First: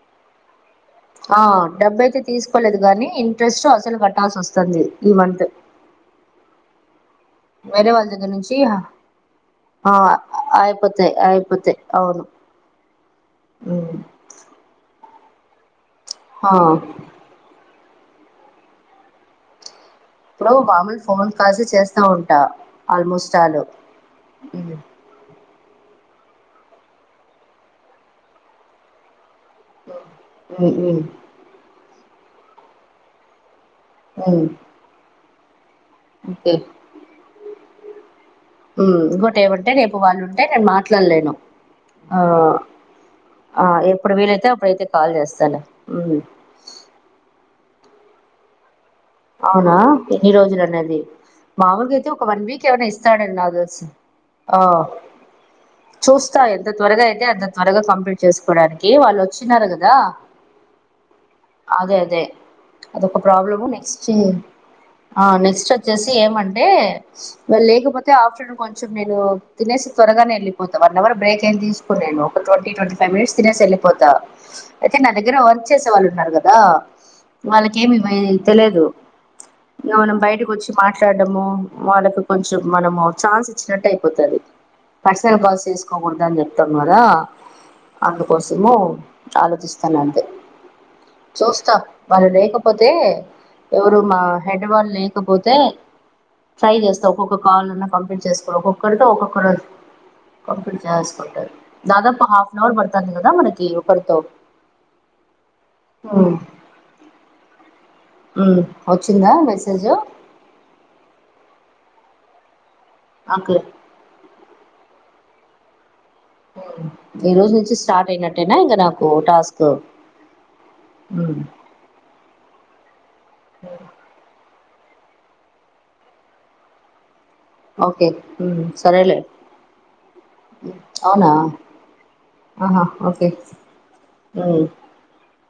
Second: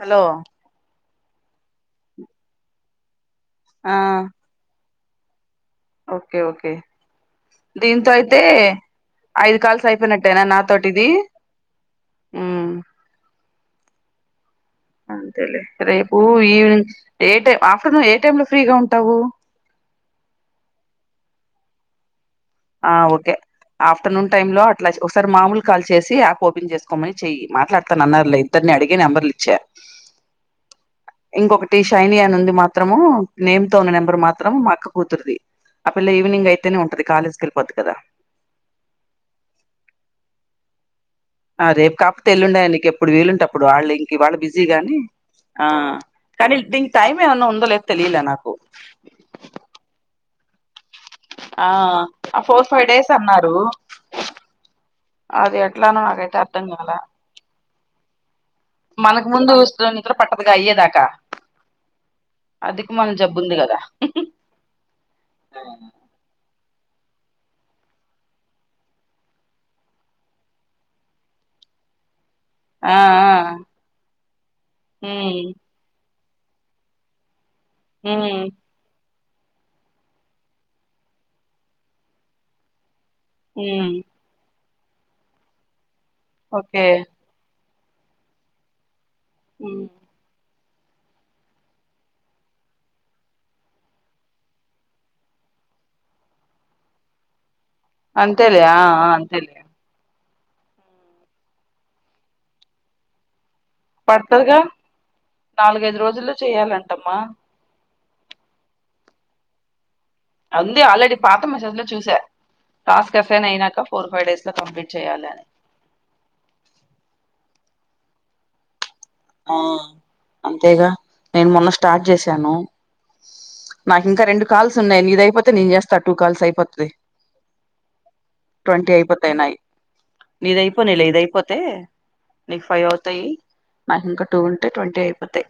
Hello ఆ డబ్బైతే తీసుకోలేదు గాని ఇంట్రెస్ట్ ఆ అసలు కట్టాల్సి వస్తుంది ఈ మంత్ ఓకే ఓకే వేరే వాళ్ళ దీంతో దగ్గర అయితే నుంచి ఐదు కాల్స్ ఆ అయిపోయినట్టేనా నాతోటి ఇది అయిపోతాయి మ్ ఊ మ్ అంతేలే రేపు ఈవినింగ్ ఏ టై ఆఫ్టర్నూన్ ఏ టైమ్ లో ఫ్రీగా ఉంటావు ఇప్పుడు మాములు ఫోన్ కాల్స్ చేస్తా ఉ ఆ ఓకే ఆఫ్టర్నూన్ టైమ్ లో మ్మ్ అట్లా ఒకసారి మామూలు కాల్ చేస్ సి యాప్ ఓపెన్ చేసుకోమని చెయి మాట్లాడుతా అన్నారు ఇద్దరిని అడిగి నంబర్లు ఉమ్ ఉమ్ ఇంకొకటి షైని అని ఉంది మాత్రము నేమ్ తో ఉన్న నెంబర్ మ్మ్ మాత్రం మా అక్క కూతురుది ఆ పిల్ల ఈవినింగ్ ఓకే అయితేనేంటంది కాలేజ్ కి వెళ్ళిపోద్ది కదా ఉమ్ ఇంకోటి ఏమంటే. రేపు వాళ్ళు ఉంటే నేను మాట్లాడ్లేను. ఆ రేపు కాపోతే ఎల్లుండే, నీకేప్పుడు వీలుంటప్పుడు, ఆ వాళ్ళు ఎప్పుడు ఇంక వాళ్ళ వీలైతే బిజీ అప్పుడైతే గాని. కాల్ చేస్తాలే ఆ మ్మ్ కానీ దిల్ దీనికి టైం ఏమన్నా ఉందో లేదో తెలిలే నాకు. అవునా ఎన్ని రోజులు అనేది. ఆ మామూలుగా అయితే ఒక ఆ వన్ వీక్ ఫోర్ ఎమన్నా ఫైవ్ డేస్ ఇస్తాడన్ నాకు అన్నారు తెలిస్. ఆ అది ఎట్లానో నాకైతే చూస్తా అర్థం ఎంత కాల త్వరగా అయితే, అంత త్వరగా కంప్లీట్ చేసుకోవడానికి. వాళ్ మనకు ముందు వచ్చినారు గాదా. నిద్ర పట్టదుగా అయ్యే దాకా అదే అదే అదొక ఉంది ప్రాబ్లమ్ కదా నెక్స్ట్ ఆ నెక్స్ట్ వచ్చేసి ఏమంట్ టే వాలేకపోతే, ఆఫ్టర్నూన్ కొంచెం నేను తినేసి త్వరగా నే వెళ్ళిపోతా. వన్ అవర్ బ్రేక్ అయిత్ ఈ దిసుకొనేను ఒక ట్వంటీ ఆ ట్వంటీ ఫైవ్ ఆ మినిట్స్ తినేసి వెళ్ళిపోతా. అయితే నా దగ్గర ఉమ్ వర్క్ చేసే వాళ్ళు ఉన్నారుగా. దా ఉమ్ వాళ్లకేమీవేల్ తెలియదు ఇంగా మనం బయటకు వచ్చి మాట్లాడము, వాళ్లకు కొంచెం మనము ఛాన్స్ ఇచ్చినట్టు ఉమ్ అయిపోతది. పర్సనల్స్ కాల్స్ చేసుకోకూడదు అని చెప్తాం ఓకే కదా. అందుకోసము ఉమ్ ఆలోచిస్తాన అంతే చూస్తా వాళ్ళు లేకపోతే ఎవరు మా హెడ్ వాళ్ళు లేకపోతే. ట్రై చేస్తా ఒక్కొక్ కాల్లన్నా కంప్లీట్ చేసుకో, అంతేలే ఆ ఒక్కొక్కరితో ఆ అంతేలే ఒక్కొక్కరోజు. కంప్లీట్ చేస్కుంటారు. దాదాపు హాఫ్ ఆన్ అవర్ పడ్తాంది గదా. మనక్ పడ్తదిగా నాలుగైదు రోజుల్లో ఉమ్, చేయాలంటమ్మా. ఉమ్ వచ్చిందా? మెసేజ్ అంది ఆల్రెడీ పాత మెసేజ్ లో చూసా, టాస్క్ అసైన్ ఓకే అయినాక ఫోర్, ఫైవ్ డేస్ లో కంప్లీట్ చెయ్యాలని ఓ ఈరోజు నుంచి స్టార్ట్ అయినట్టేనా ఇంగ నాక్ ఆ అంతేగా, ఉమ్. నేను మొన్న స్టార్ట్ చేస్ సాను నాకు ఇంకా రెండు కాల్స్ ఉన్నాయి. నీది అయిపోతే నేను చేస్తా, టూ కాల్స్ అయిపోత్ది. ఓకే ఉమ్ సరేలేే నీది అయిపోనీలే, ఇది అయిపోతే నీకు ఆహా ఫైవ్ ఓకే అవుతాయి. నాకు ఇంకా టూ ఉమ్ ఉంటే ట్వంటీ అయిపోతాయ్.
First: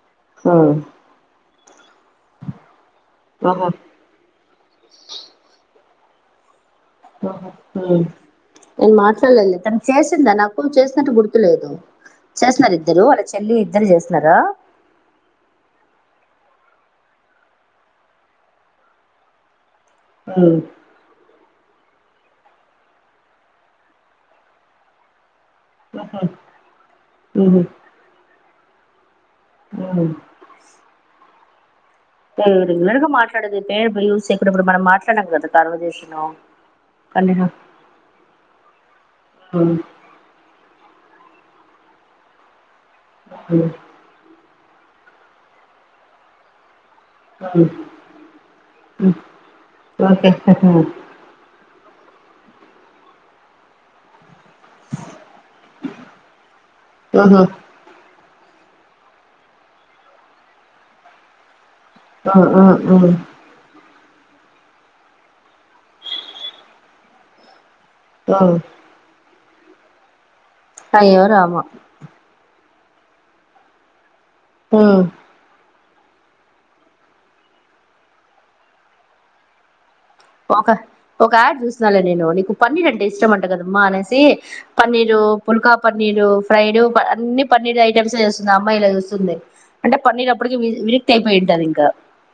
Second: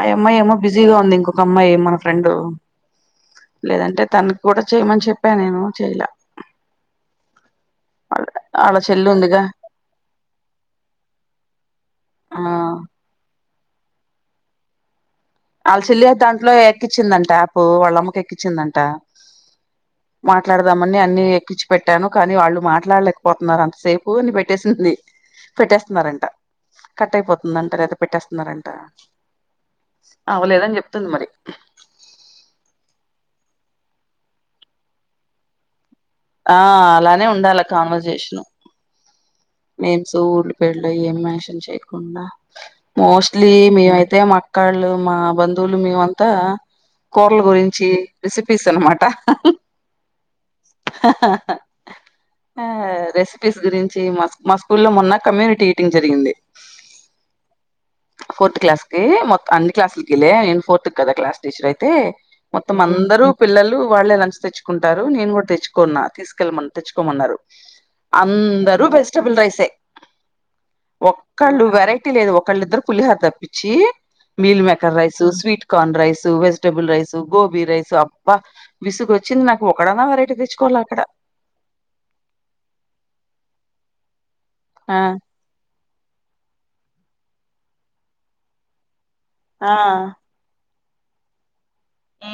ఆయ్ అమ్మాయి ఏమో ఉమ్ బిజీగా ఉంది. ఇంకొక అమ్మాయి మన ఫ్రెండు ఆహా లేదంటే, తన్నీ కూడా చేయమని చెప్పా నేను చెయ్యలా. ఆహ ఉహ్ నేను చెల్లి ఉందిగా మాట్లాడలేద్లే తను చేసిందా నాకు. చేసినట్టు గుర్తులేదు. ఆ చేసినారా ఇద్దరూ, వాళ్ళ చెల్లి ఇద్దరు చేసినారా. వాళ్ల చెల్లి దాంట్లో ఎక్కించిందంట. యాప్ వాళ్ళ అమ్మకి ఎక్కించిందంట. ఉమ్ మాట్లాడదామని అన్ని ఎక్కించ్ పెట్టాను కానీ వాళ్ళు మాట్లాడలేకపోతున్నార్, అంతసేపు అని పెట్టేసింది. పెట్టేస్తున్నారంట కట్ అయిపోతుంది ఉహు అంట. లేప్త పెట్టేస్తున్నారంట. ఉమ్ ఉమ్ పోలేదని చెప్తుంది మరి వాళ్ళు రెగ్యులర్ గా మాట్లాడేది. పేరు బిల్యూస్ ఇప్పుడు. మనం మాట్లాడ్నం కదా కాన్వర్జేషన్. ఆ అలానే ఉండాల కాన్వర్జేషన్ ఉమ్ మేం సూర్లు పేర్లు ఏమి మెన్షన్ చేయకుండా. మోస్ట్లీ ఉమ్ మేమైతే, మా అక్కళ్ళు, మా బంధువులు, మేమంతా కుర్ల ఉమ్ గురించి రెసిపీస్ అనమాట. ఉమ్ ఓకే అహహా ఆ రెసిపీస్ గురించి, మస్ మా స్కూలో మొన్న కమ్యూనిటీ ఈటింగ్ జరిగింది. ఉహు ఉ ఫోర్త్ క్లాస్కి మొత్ అన్ని క్లాస్కి లే నేను ఫోర్త్ కదా. క్లాస్ టీచర్ అయి తే ఉ మొత్తం. ఉ ఉ అందరు పిల్లలు వాళ్ళే లంచ్ తెచ్చుకుంటారు. నేను కూడా తెచ్చుకోన్నా, తీసుకెళ్ళమన్, తెచ్చుకోమన్నారు. ఉ అందరూ వెజ్టేబుల్ రైస్ యే అయ్యో రామ ఒక్కళ్ళు వెరైటీ లేదు ఒక్కళ్ళు ఇద్దరు పులిహోర తప్పించి మీల్ మేకర్ ఉమ్ rice sweet corn rice vegetable rice gobi rice అబ్బా విసుగు వచ్చింది నాకు ఒకడన్నా వెరైటీ ఒక తెచ్చుకోవాల అక్కడ ఒక ఆడ్ చూసినాలే నేను నీకు పన్నీర్ అంటే ఇష్టం అంట కదమ్మా అనేసి ఆ పన్నీరు పుల్కా పన్నీరు ఫ్రైడ్ అన్ని పన్నీర్ ఐటెమ్స్ే చస్తుంది అమ్మాయిలా చూస్తు ంది ఆ అంటే పన్నీర్ అప్పటికి విరిక్తి అయిపోయింటంది ఇంకా ఆ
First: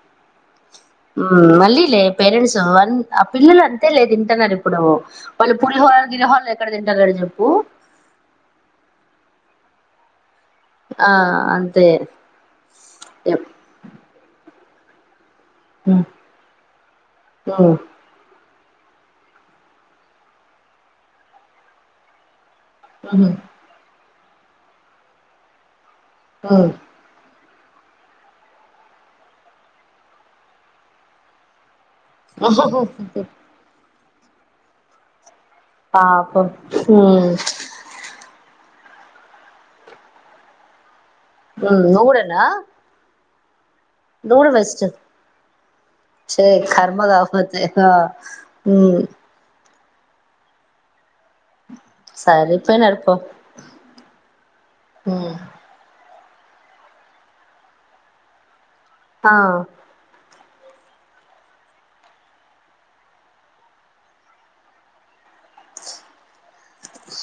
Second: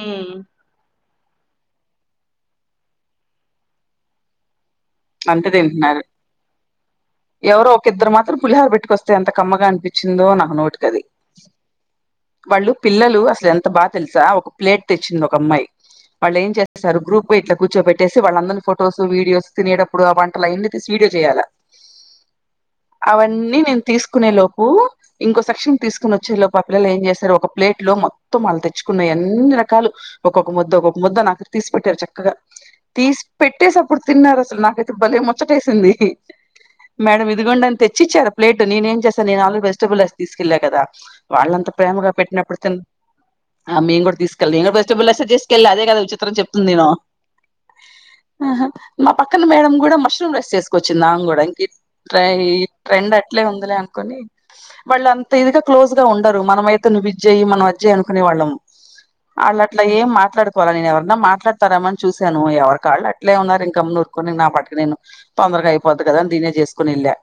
మళ్ళీ లే పేరెంట్స్ అన్ ఆ పిల్లలు అంతే లే తింటాన అంతే తింటున్నారు తింటున్నారు చెప్పు ఎవరు ఒక ఇద్దరు మాత్రం పులిహారు పెట్టుకొస్తే అంత కమ్మగా అంట పించిందో నాకు నోటికి అది ఆ అంతే వాళ్ళు పిల్లలు అసలు ఎంత బాగా తెలుసా ఒక ప్లేట్ తెచ్చింది ఒక అమ్మాయి వాళ్ళు ఏం చేస్తారు గ్రూప్ ఇట్లా కూర్చోెట్టేసి వాళ్ళ అందరిని ఫొటోస్ వీడియోస్ తినేటప్పుడు ఆ వంటలు అన్నిీ తీసి వీడియో చేయాల అవన్నీ నేను తీసుకు తీకునే లోపు ఇంకో సెక్షన్ తీసుకుని వచ్చే లోపు ఆ పిల్ల ఏం చేశారు ఒక ప్లేట్ లో మొత్తం వాళ్ళు తెచ్చుకున్నయి అన్ని రకాలు ఒక్కొక్క ముద్ద ఒక్కొక్క ముద్ద నాకు తీసుకు పెట్టారు చక్కగా తీసి పెట్టేసి అప్పుడు తిన్నారు అసలు నాకైతే భలే మొత్తం ేసింది పాపం మేడం ఇదిగండని తెచ్చి ఇచ్చారుా ప్లేట్ నేను ఏం చేస్తాను నేను ఆల్రెీ వెజిటబుల్ అస్ తీసుకెళ్ళ కదా వాళ్ళంత నువ్వు ప్రేమగా కూడానా పెట్టినప్పుడు త ఆ మేము కూడా నువ్వు తీసుకెళ్ళి నేను కూడా వెస్ట్ ఫస్లా సజెస్ట్ వెళ్ి అదే కదా చిిత్రం చే చెప్తుంది నేను కర్మ కాకపోతే ఆ ఉమ్ మా పక్కన మేడం కూడా మష్రూమ్ రెస్ట్ చేసుకొచ్చిందాం కూడా ఈ సరిపోయినారు పో ట్రెండ్ అట్లే ఉందిలే అనుకని వాళ్ళు అంత ఉమ్ ఇదిగా క్లోజ్ గా ఉ మన అయితే నువ్వు విజ్యయి మనం అజయ్ అనుకునే వాళ్ళము ఆ వాళ్ళ అట్లా ఏం మాట్లాడుత కోవాల నేను ఎవరైనా మాట్లాడతారామని చూసాను ఎవరి కాళ్ళు అట్లే ఉన్నారు ఇంకా నఊరుకొని నా పటికి నేను తొందరగా అయిపోద్ది కదా అని దీనే చేసుకుని వెళ్లే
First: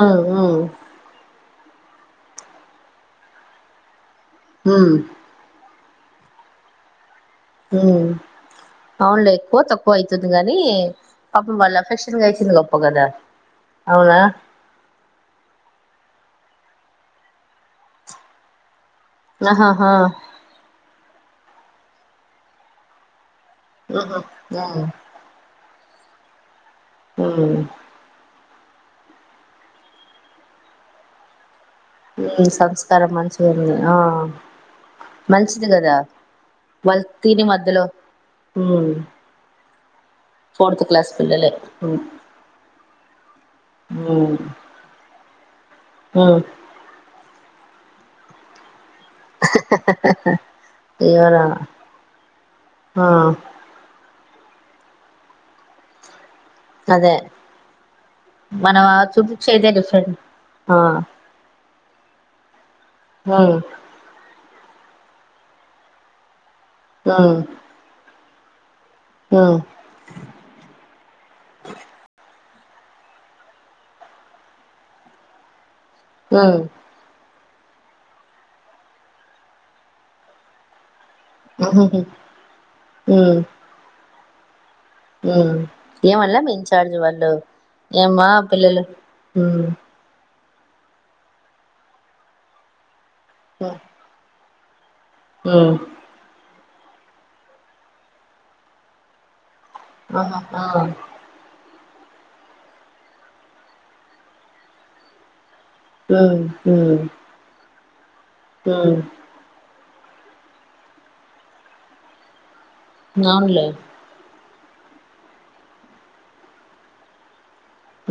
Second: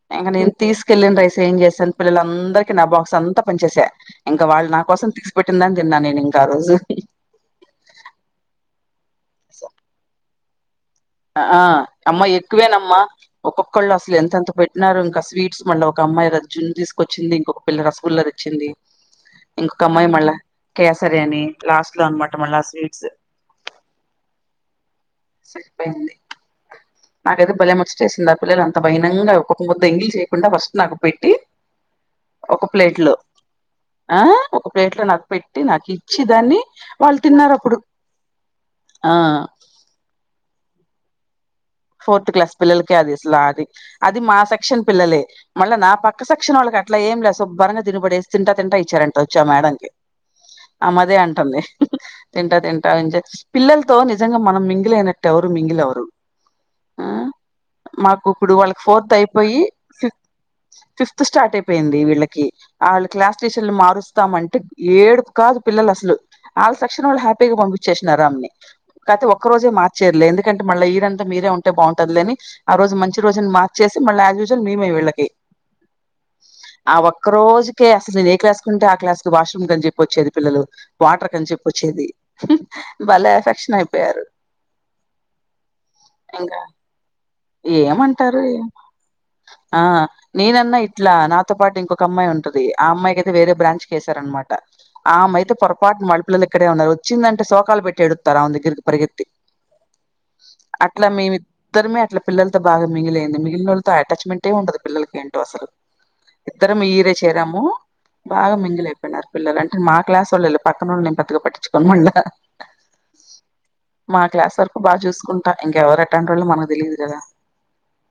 ఉమ్ ఇంక నేను ఉమ్ తీసుకెళ్లిిన రై ఏం చేస్తాను పిల్లలందరిక నా బాక్స్ అంతాని చేసే ఇంకా వాళ్ళు నా ఉమ్ కోసం తీిసి పెట్టింద తిన్నా నేను ఇంకా ఆ రోజు ఉ అవునులే ఎక్కువ తక్కువ అవుతుంది గానీ ఆ అమ్మా ఎక్కువేనమ్మా ఒక్కొక్కళ్ళు అసలు అవునా ఎంతెంత పెట్టినారు ఇంకా స్వీట్స్ మళ్ళా ఒక అమ్మాయి రజున్ తీకచ్చింది ఇంకొ పిల్ల రసుగుల్ల ర వచ్చింది ఇంకొక ఆహాహా అమ్మాయి మళ్ళా కేసర్ అని లాస్ట్ లో అనమాట మళ్ళా స్వీట్స్ ఏ సరిపోయింది ఉమ్ నాకైతే ఉమ్ భల వచ్చటేసింది ఆ పిల్లల అంతా భైనంగా ఒకొక్క ముద్ద ఎంగిలి చేయకుండా ఫస్ట్ నాకు పెట్టి ఉమ్ ఒక ప్లేట్ సంస్కారం లో మంచిగా ఉంది ఆ ఒక ప్లేట్ లో నాకు పెట్టి నాకు ఇచ్చి దాన్ని వాల్ వాళ్ళు తని తిన్నారు అప్పుడు మధ్యలో ఆ ఫోర్త్ క్లాస్ పిల్లలే ఉమ్ ఫోర్త్ క్లాస్ పిల్లలకే అది ఇసలా అది అది ఉమ్ మా సెక్షన్ పిల్లలే మళ్ళా నా పక్క ఉమ్ సెక్షన్ వాళ్ళకి అట్లా ఏం లేదు స బరంగా దినబడేసి తింటా తింటా ఇచ్చారంట వచ్చా మేడంకి అమదే ఎవరా అంటుంది తింటా తింటా ఆ పిల్లలతో నిజ నిజంగా మనం మింగిలినట్టు ఎవరు మింగిలి ఎవరు అదే మాకు ఇప్పుడు వాళ్ళకి మనం ఫోర్త్ అయిపోయి చూపించేదే డిఫరెంట్ ఫిఫ్త్ ఆ ఫిఫ్త్ స్టార్ట్ అయిపో అపోయింది వీళ్ళకి ఆ వాళ్ళు క్లాస్ ఉమ్ టీచర్లు మారుస్తామంటే ఏడుపు కాదు పిల్లలు అసలు వాళ్ళ తక్షణ వాళ్ళు ఉమ్ హ్యాపీగా పంపించేసినారామ్ని అయితే ఒక్క ఉమ్ రోజే మార్చేరలే ఎందుకంటే మళ్ళ ఈరన్ మీరే ఉంటే బాగుంటదిలేని ఆ రోజు మంచి రోజుని మార్చేసి మళ్ీ యాజ్ యూజువల్ మేమే వీళ్ళకి ఆ ఒక రోజుకే అసలు నే ఏ క్లాస్ కుంటే ఆ క్లా కు వాష్రూమ్ కని చెప్పొచ్చేది పల్లు వాటర్ కని చెప్ప ఉహుహు వచ్చేది వాళ్ళ ఎఫెక్షన్ అయిపోయారు ఏ వాల్ల ఇంకా ఇన్చార్జ్ వాళ్ళు ఏమ్మా ఏమంటారు పిల్లలు ఉమ్ ఆ నేనన్నా ఇట్లా నాతో పాటు ఇంకొక అమ్మాయి ఉంటుది ఆ అమ్మాయికియితే వేరే ఉమ్ బ్రాంచ్ క వేసారనమాట ఆమె అయితే ఉమ్ పొరపాటు మళ పిల్లలు ఇక్కడే ఉన్నారు వచ్చిందంటే శోకాలు పెట్టటి ఎడుగుతారు ఆమె దగ్గరికి పరిగెతి ఆహా ఆ ఇద్దరమే అట్ల పిల్లతో బాగా మింగిల్ అయింది మిగిలినళ్లతో అటాచ్మెంటే ఉండదు పిల్లకి ఏంటో అసలు ఉమ్ ఇద్దరం ఉమ్ ఇరే చేరాము బాగా మింగిల్ ఉమ్ అయిపోయినారు పిల్లలు అంటే మా క్లాస్ వాళ్ళోళ్లే పక్కనోళ్ళను నేను పెద్దగా పట్టించుకోను మళ్ళ అవునులే వరకు బాగా చూసుకుంటా ఇంక ఎవరు ఎట్టాంటోల్లో మనకు తెలీయదు కదా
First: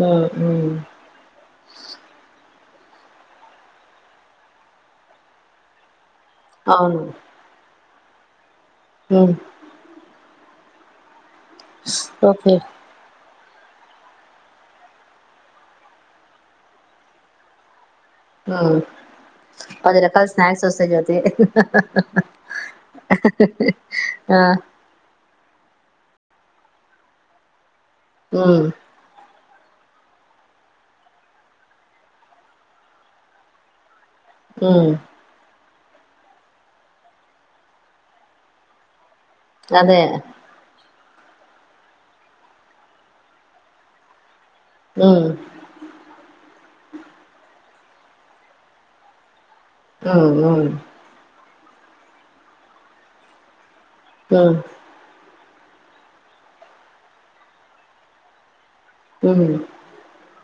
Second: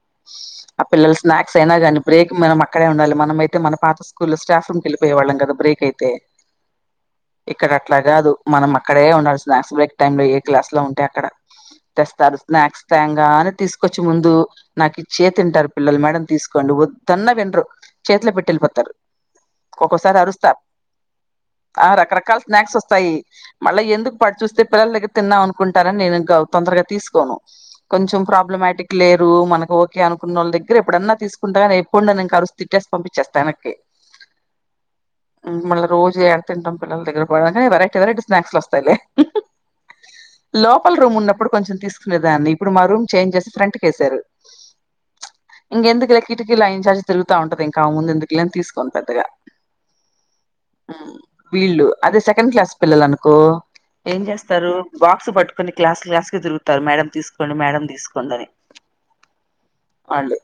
ఉమ్ ఉమ్ ఆ పిల్లలు స్నాక్స్ అయినా గానీ బ్రేక్ మన ఇక్కడే ఉండాలి మనమైతే మన పాత స్కూల్లో స్టాఫ్ వెళ్లిపోయే వాళ్ళం కదా బ్రేక్ అయితే అవును ఇక్కడ అట్లా కాదు మనం అక్కడే ఉమ్ ఉండాలి స్నాక్స్ బ్రేక్ టైమ్ లో ఏ క్లాస్ లో ఉంటే అక్కడ తెస్తారు ఓకే స్నాక్స్ టైం గానే తీసుకొచ్చి ముందు నాకు ఇచ్చే తింటారు పిల్లలు మేడం తీసుకోండి వద్దన్న వినరు చేతిలో పెట్టి ఉమ్ వెళ్ళిపోతారు పది ఒక్కోసారి రకాల అరుస్తా స్నాక్స్ వస్తాయి జ్యోతి ఆ రకరకాల స్నాక్స్ వస్తాయి మళ్ళీ ఎందుకు ప ఆ చూస్తే పిల్లల దగ్గర తిన్నాం అ నేనింకా తొందరగా తీసుకోను కొంచెం ప్రాబ్ల ఉమ్ మ్యాటిక్ లేరు ఓకే అనుకున్న వాళ్ళ దగ్గర ఎప్పుడన్నా తీసుకుంటాగానే ఎప్పుడు కరుస్ తిట్టేసి పంపించేస్తా ఎనక్కి ఉ మల్ల రోజు ఏడ తింటాం పిల్లల దగ్గర కూడా అని వెరైటీ వెరైటీ స్నాక్స్లు వస్తాయిలే అదే వాళ్ళ రూమ్ ఉన్నప్పుడు కొంచెం తీసుకునేదాన్ని ఇప్పుడు మా రూమ్ చేంజ్ చేసి ఫ్రంట్ కేసారు ఉమ్ ఇంగ ఎందుకులే ఫుడ్ కి లైన్ అని తిరుగుతా ఉంటది ఇంకా ఆమె ముందు ఎందుకులే అని తీసుకోను పెద్దగా ఆ ఆ వీళ్లు అదే సెకండ్ క్లాస్ పిల్లలు అనుకో ఏం ఉమ్ చేస్తారు బాక్స్ పట్టు కొనీ క్లాస్ క్లాస్ కి తిరుగుతారు మేడంమ్ తీసుకోండి మేడం తీసుకోండి అని హుమ్ వాళ్ళు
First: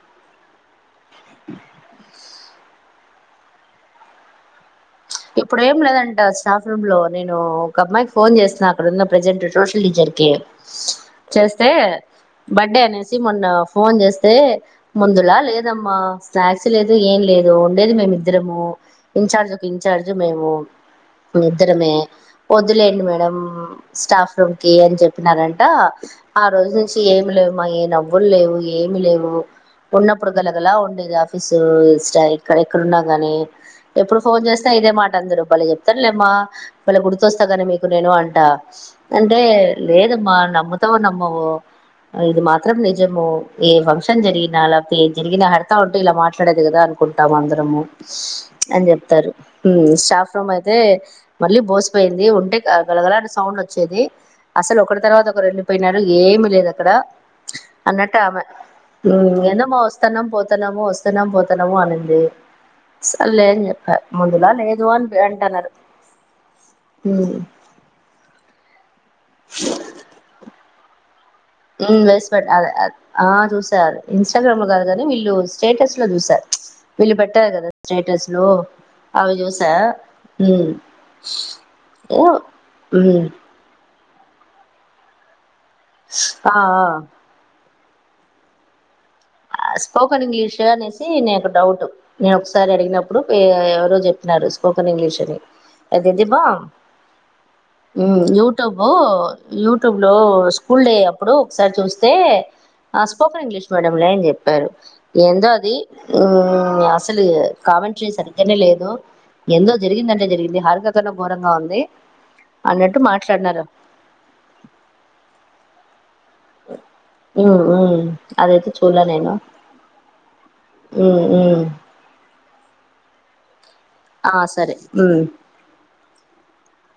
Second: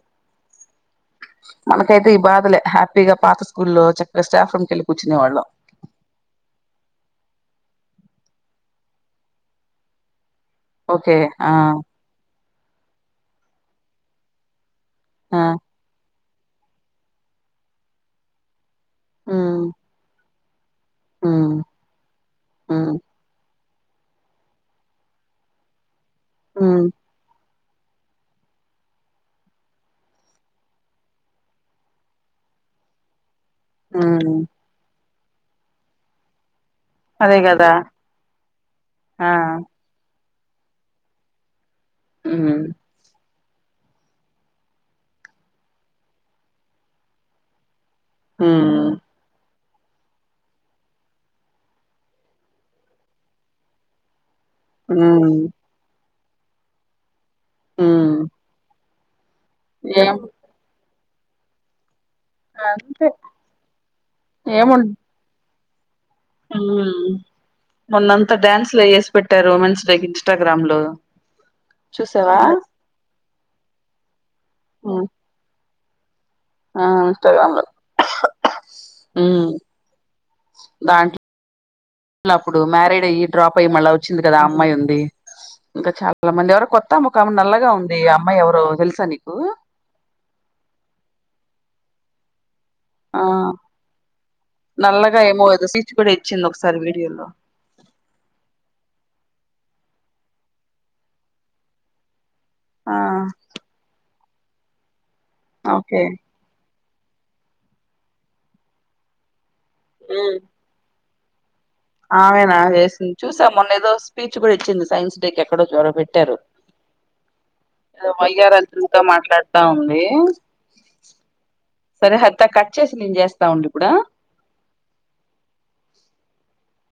మనకైతే ఈ బాధలే హ్యాపీగా పాత స్కూల్లో చక్కగా స్టాఫ్ రూమ్ కెళ్ళి కూర్చునే వాళ్ళం ఇప్పుడు ఏం లేదంట స్టాఫ్ రూమ్ లో నేను ఒక అమ్మాయికి ఫోన్ చేస్తున్నా అక్కడున్న ప్రెజెంట్ సోషల్ టీచర్కి ఓకే ఆ బర్డే అనేసి మొన్న ఫోన్ చేస్తే ముందులా ఆ లేదమ్మా స్నాక్స్ లేదు ఏం లేదు ఉండేది మేమిద్దరము ఇన్చార్జ్ ఒక ఉమ్ ఇన్ఛార్జ్ మేము ఉమ్ ఇద్దరమే ఉమ్ వద్దులేండి మేడం స్టాఫ్ రూమ్ కి అని చెప్పినారంట ఆ రోజు ఉమ్ నుంచి ఏమి లేవు మాయే నవ్వులు లేవు ఏమీ లేవు ఉన్నప్పుడు గలగల ఉండేది ఆఫీసు ఇక్కడ ఎక్కడున్నా గాని ఎప్పుడు ఉమ్ ఫోన్ చేసినా ఇదే మాట అందూరూ భలే చెప్తారులేమ్మా భలే అదే గుర్తొస్తాగాని కదా మీకు నేను అంటా ఆ అంటే లేదమ్మా నమ్ముతావో నమ్మవో ఇది ఉమ్ మాత్రం నిజము ఏ ఫంక్షన్ జరిగినా లేకపోతే ఏ జరిగినా హరిత ఉంటే ఇలా మాట్లాడేది కదా అనుకుంటాం అందరము ఉమ్ అని చెప్తారు స్టాఫ్ రూమ్ అయితే మళ్ళీ బోసిపోయింది ఉంటే గలగలా అని సౌండ్ వచ్చేది అసలు ఒకరి తర్వాత ఉమ్ ఒకరు వెళ్ళిపోయినారు ఏమి లేదు అక్కడ ఉమ్ అన్నట్టు ఆమె ఏందమ్మా ఏం వస్తానమ్మ పోతానము వస్తానమో పోతానము అనిం అంతే సరేలే అని చెప్పా ముందులా లేదు ఏమున్ అని అంటన్నారు మొన్నంతా డ్యాన్స్లే వేసి పెట్టారు ఉమెన్స్ డేకి ఇన్స్టాగ్రామ్ లో ఆవేసి చూసావా అదే అదే ఆ చూసారు అదే ఇన్స్టాగ్రామ్ లో కాదు కానీ వీళ్ళు స్టేటస్ లో చూసా ఆ వీళ్ళు పెట్టారు ఇన్స్టాగ్రామ్ లో కదా స్టేటస్ లో అవి ఉమ్ చూసా మల్ల అప్పుడు మ్యారీడ్ అయ్య డ్రా అయ్యి మళ్ళ వచ్చింది కదా అమ్మాయి ఉంది ఇంకా చాలా మంది ఎవరి కొత్త ఆమె ఒకమె నల్లగా ఉ ది అమ్మాయివరో తెల్సా నీకు స్పోకన్ ఇంగ్లీషు అనేసి నేను ఒక డౌట్ నేను ఒకసారి అడిగినప్పుడు ఆ ఎవరో చెప్పినారు స్పోకెన్ ఇంగ్లీష్ నల్లగా అని ఏమో ఏదో స్పీచ్ కూడా అదేంది బా ఇచ్చింది ఒకసారి వీడియోలో ఉమ్ యూట్యూబు యూట్యూబ్ లో స్కూల్ డే అప్పుడు ఒకసారి చూస్తే ఆ స్పోకన్ ఇంగ్లీష్ మీడియం లే అని చెప్పారు ఏందో అది ఓకే అసలు కామెంట్రీ సరిగ్గానే లేదు ఎందో జరిగిందంటే ఉమ్ జరిగింది హరికకన ఘోరంగా ఉంది ఆమెనా అన్నట్టు చేసింది చూసా మాట్లాడినారు మొన్న ఏదో స్పీచ్ కూడా ఇచ్చింది సైన్స్ డే క ఎక్కడో జ్వర పె ట్టారు మ్మ్ మ్మ్ ఏదో అదైతే వైఆర్ంత ఇంకా మాట్లాడుతా ఉంది ఉమ్ ఉం సరే హరిత కట్ చేసి నేను చేస్తా ఉండు ఇప్పుడు ఆ సరే మ్మ్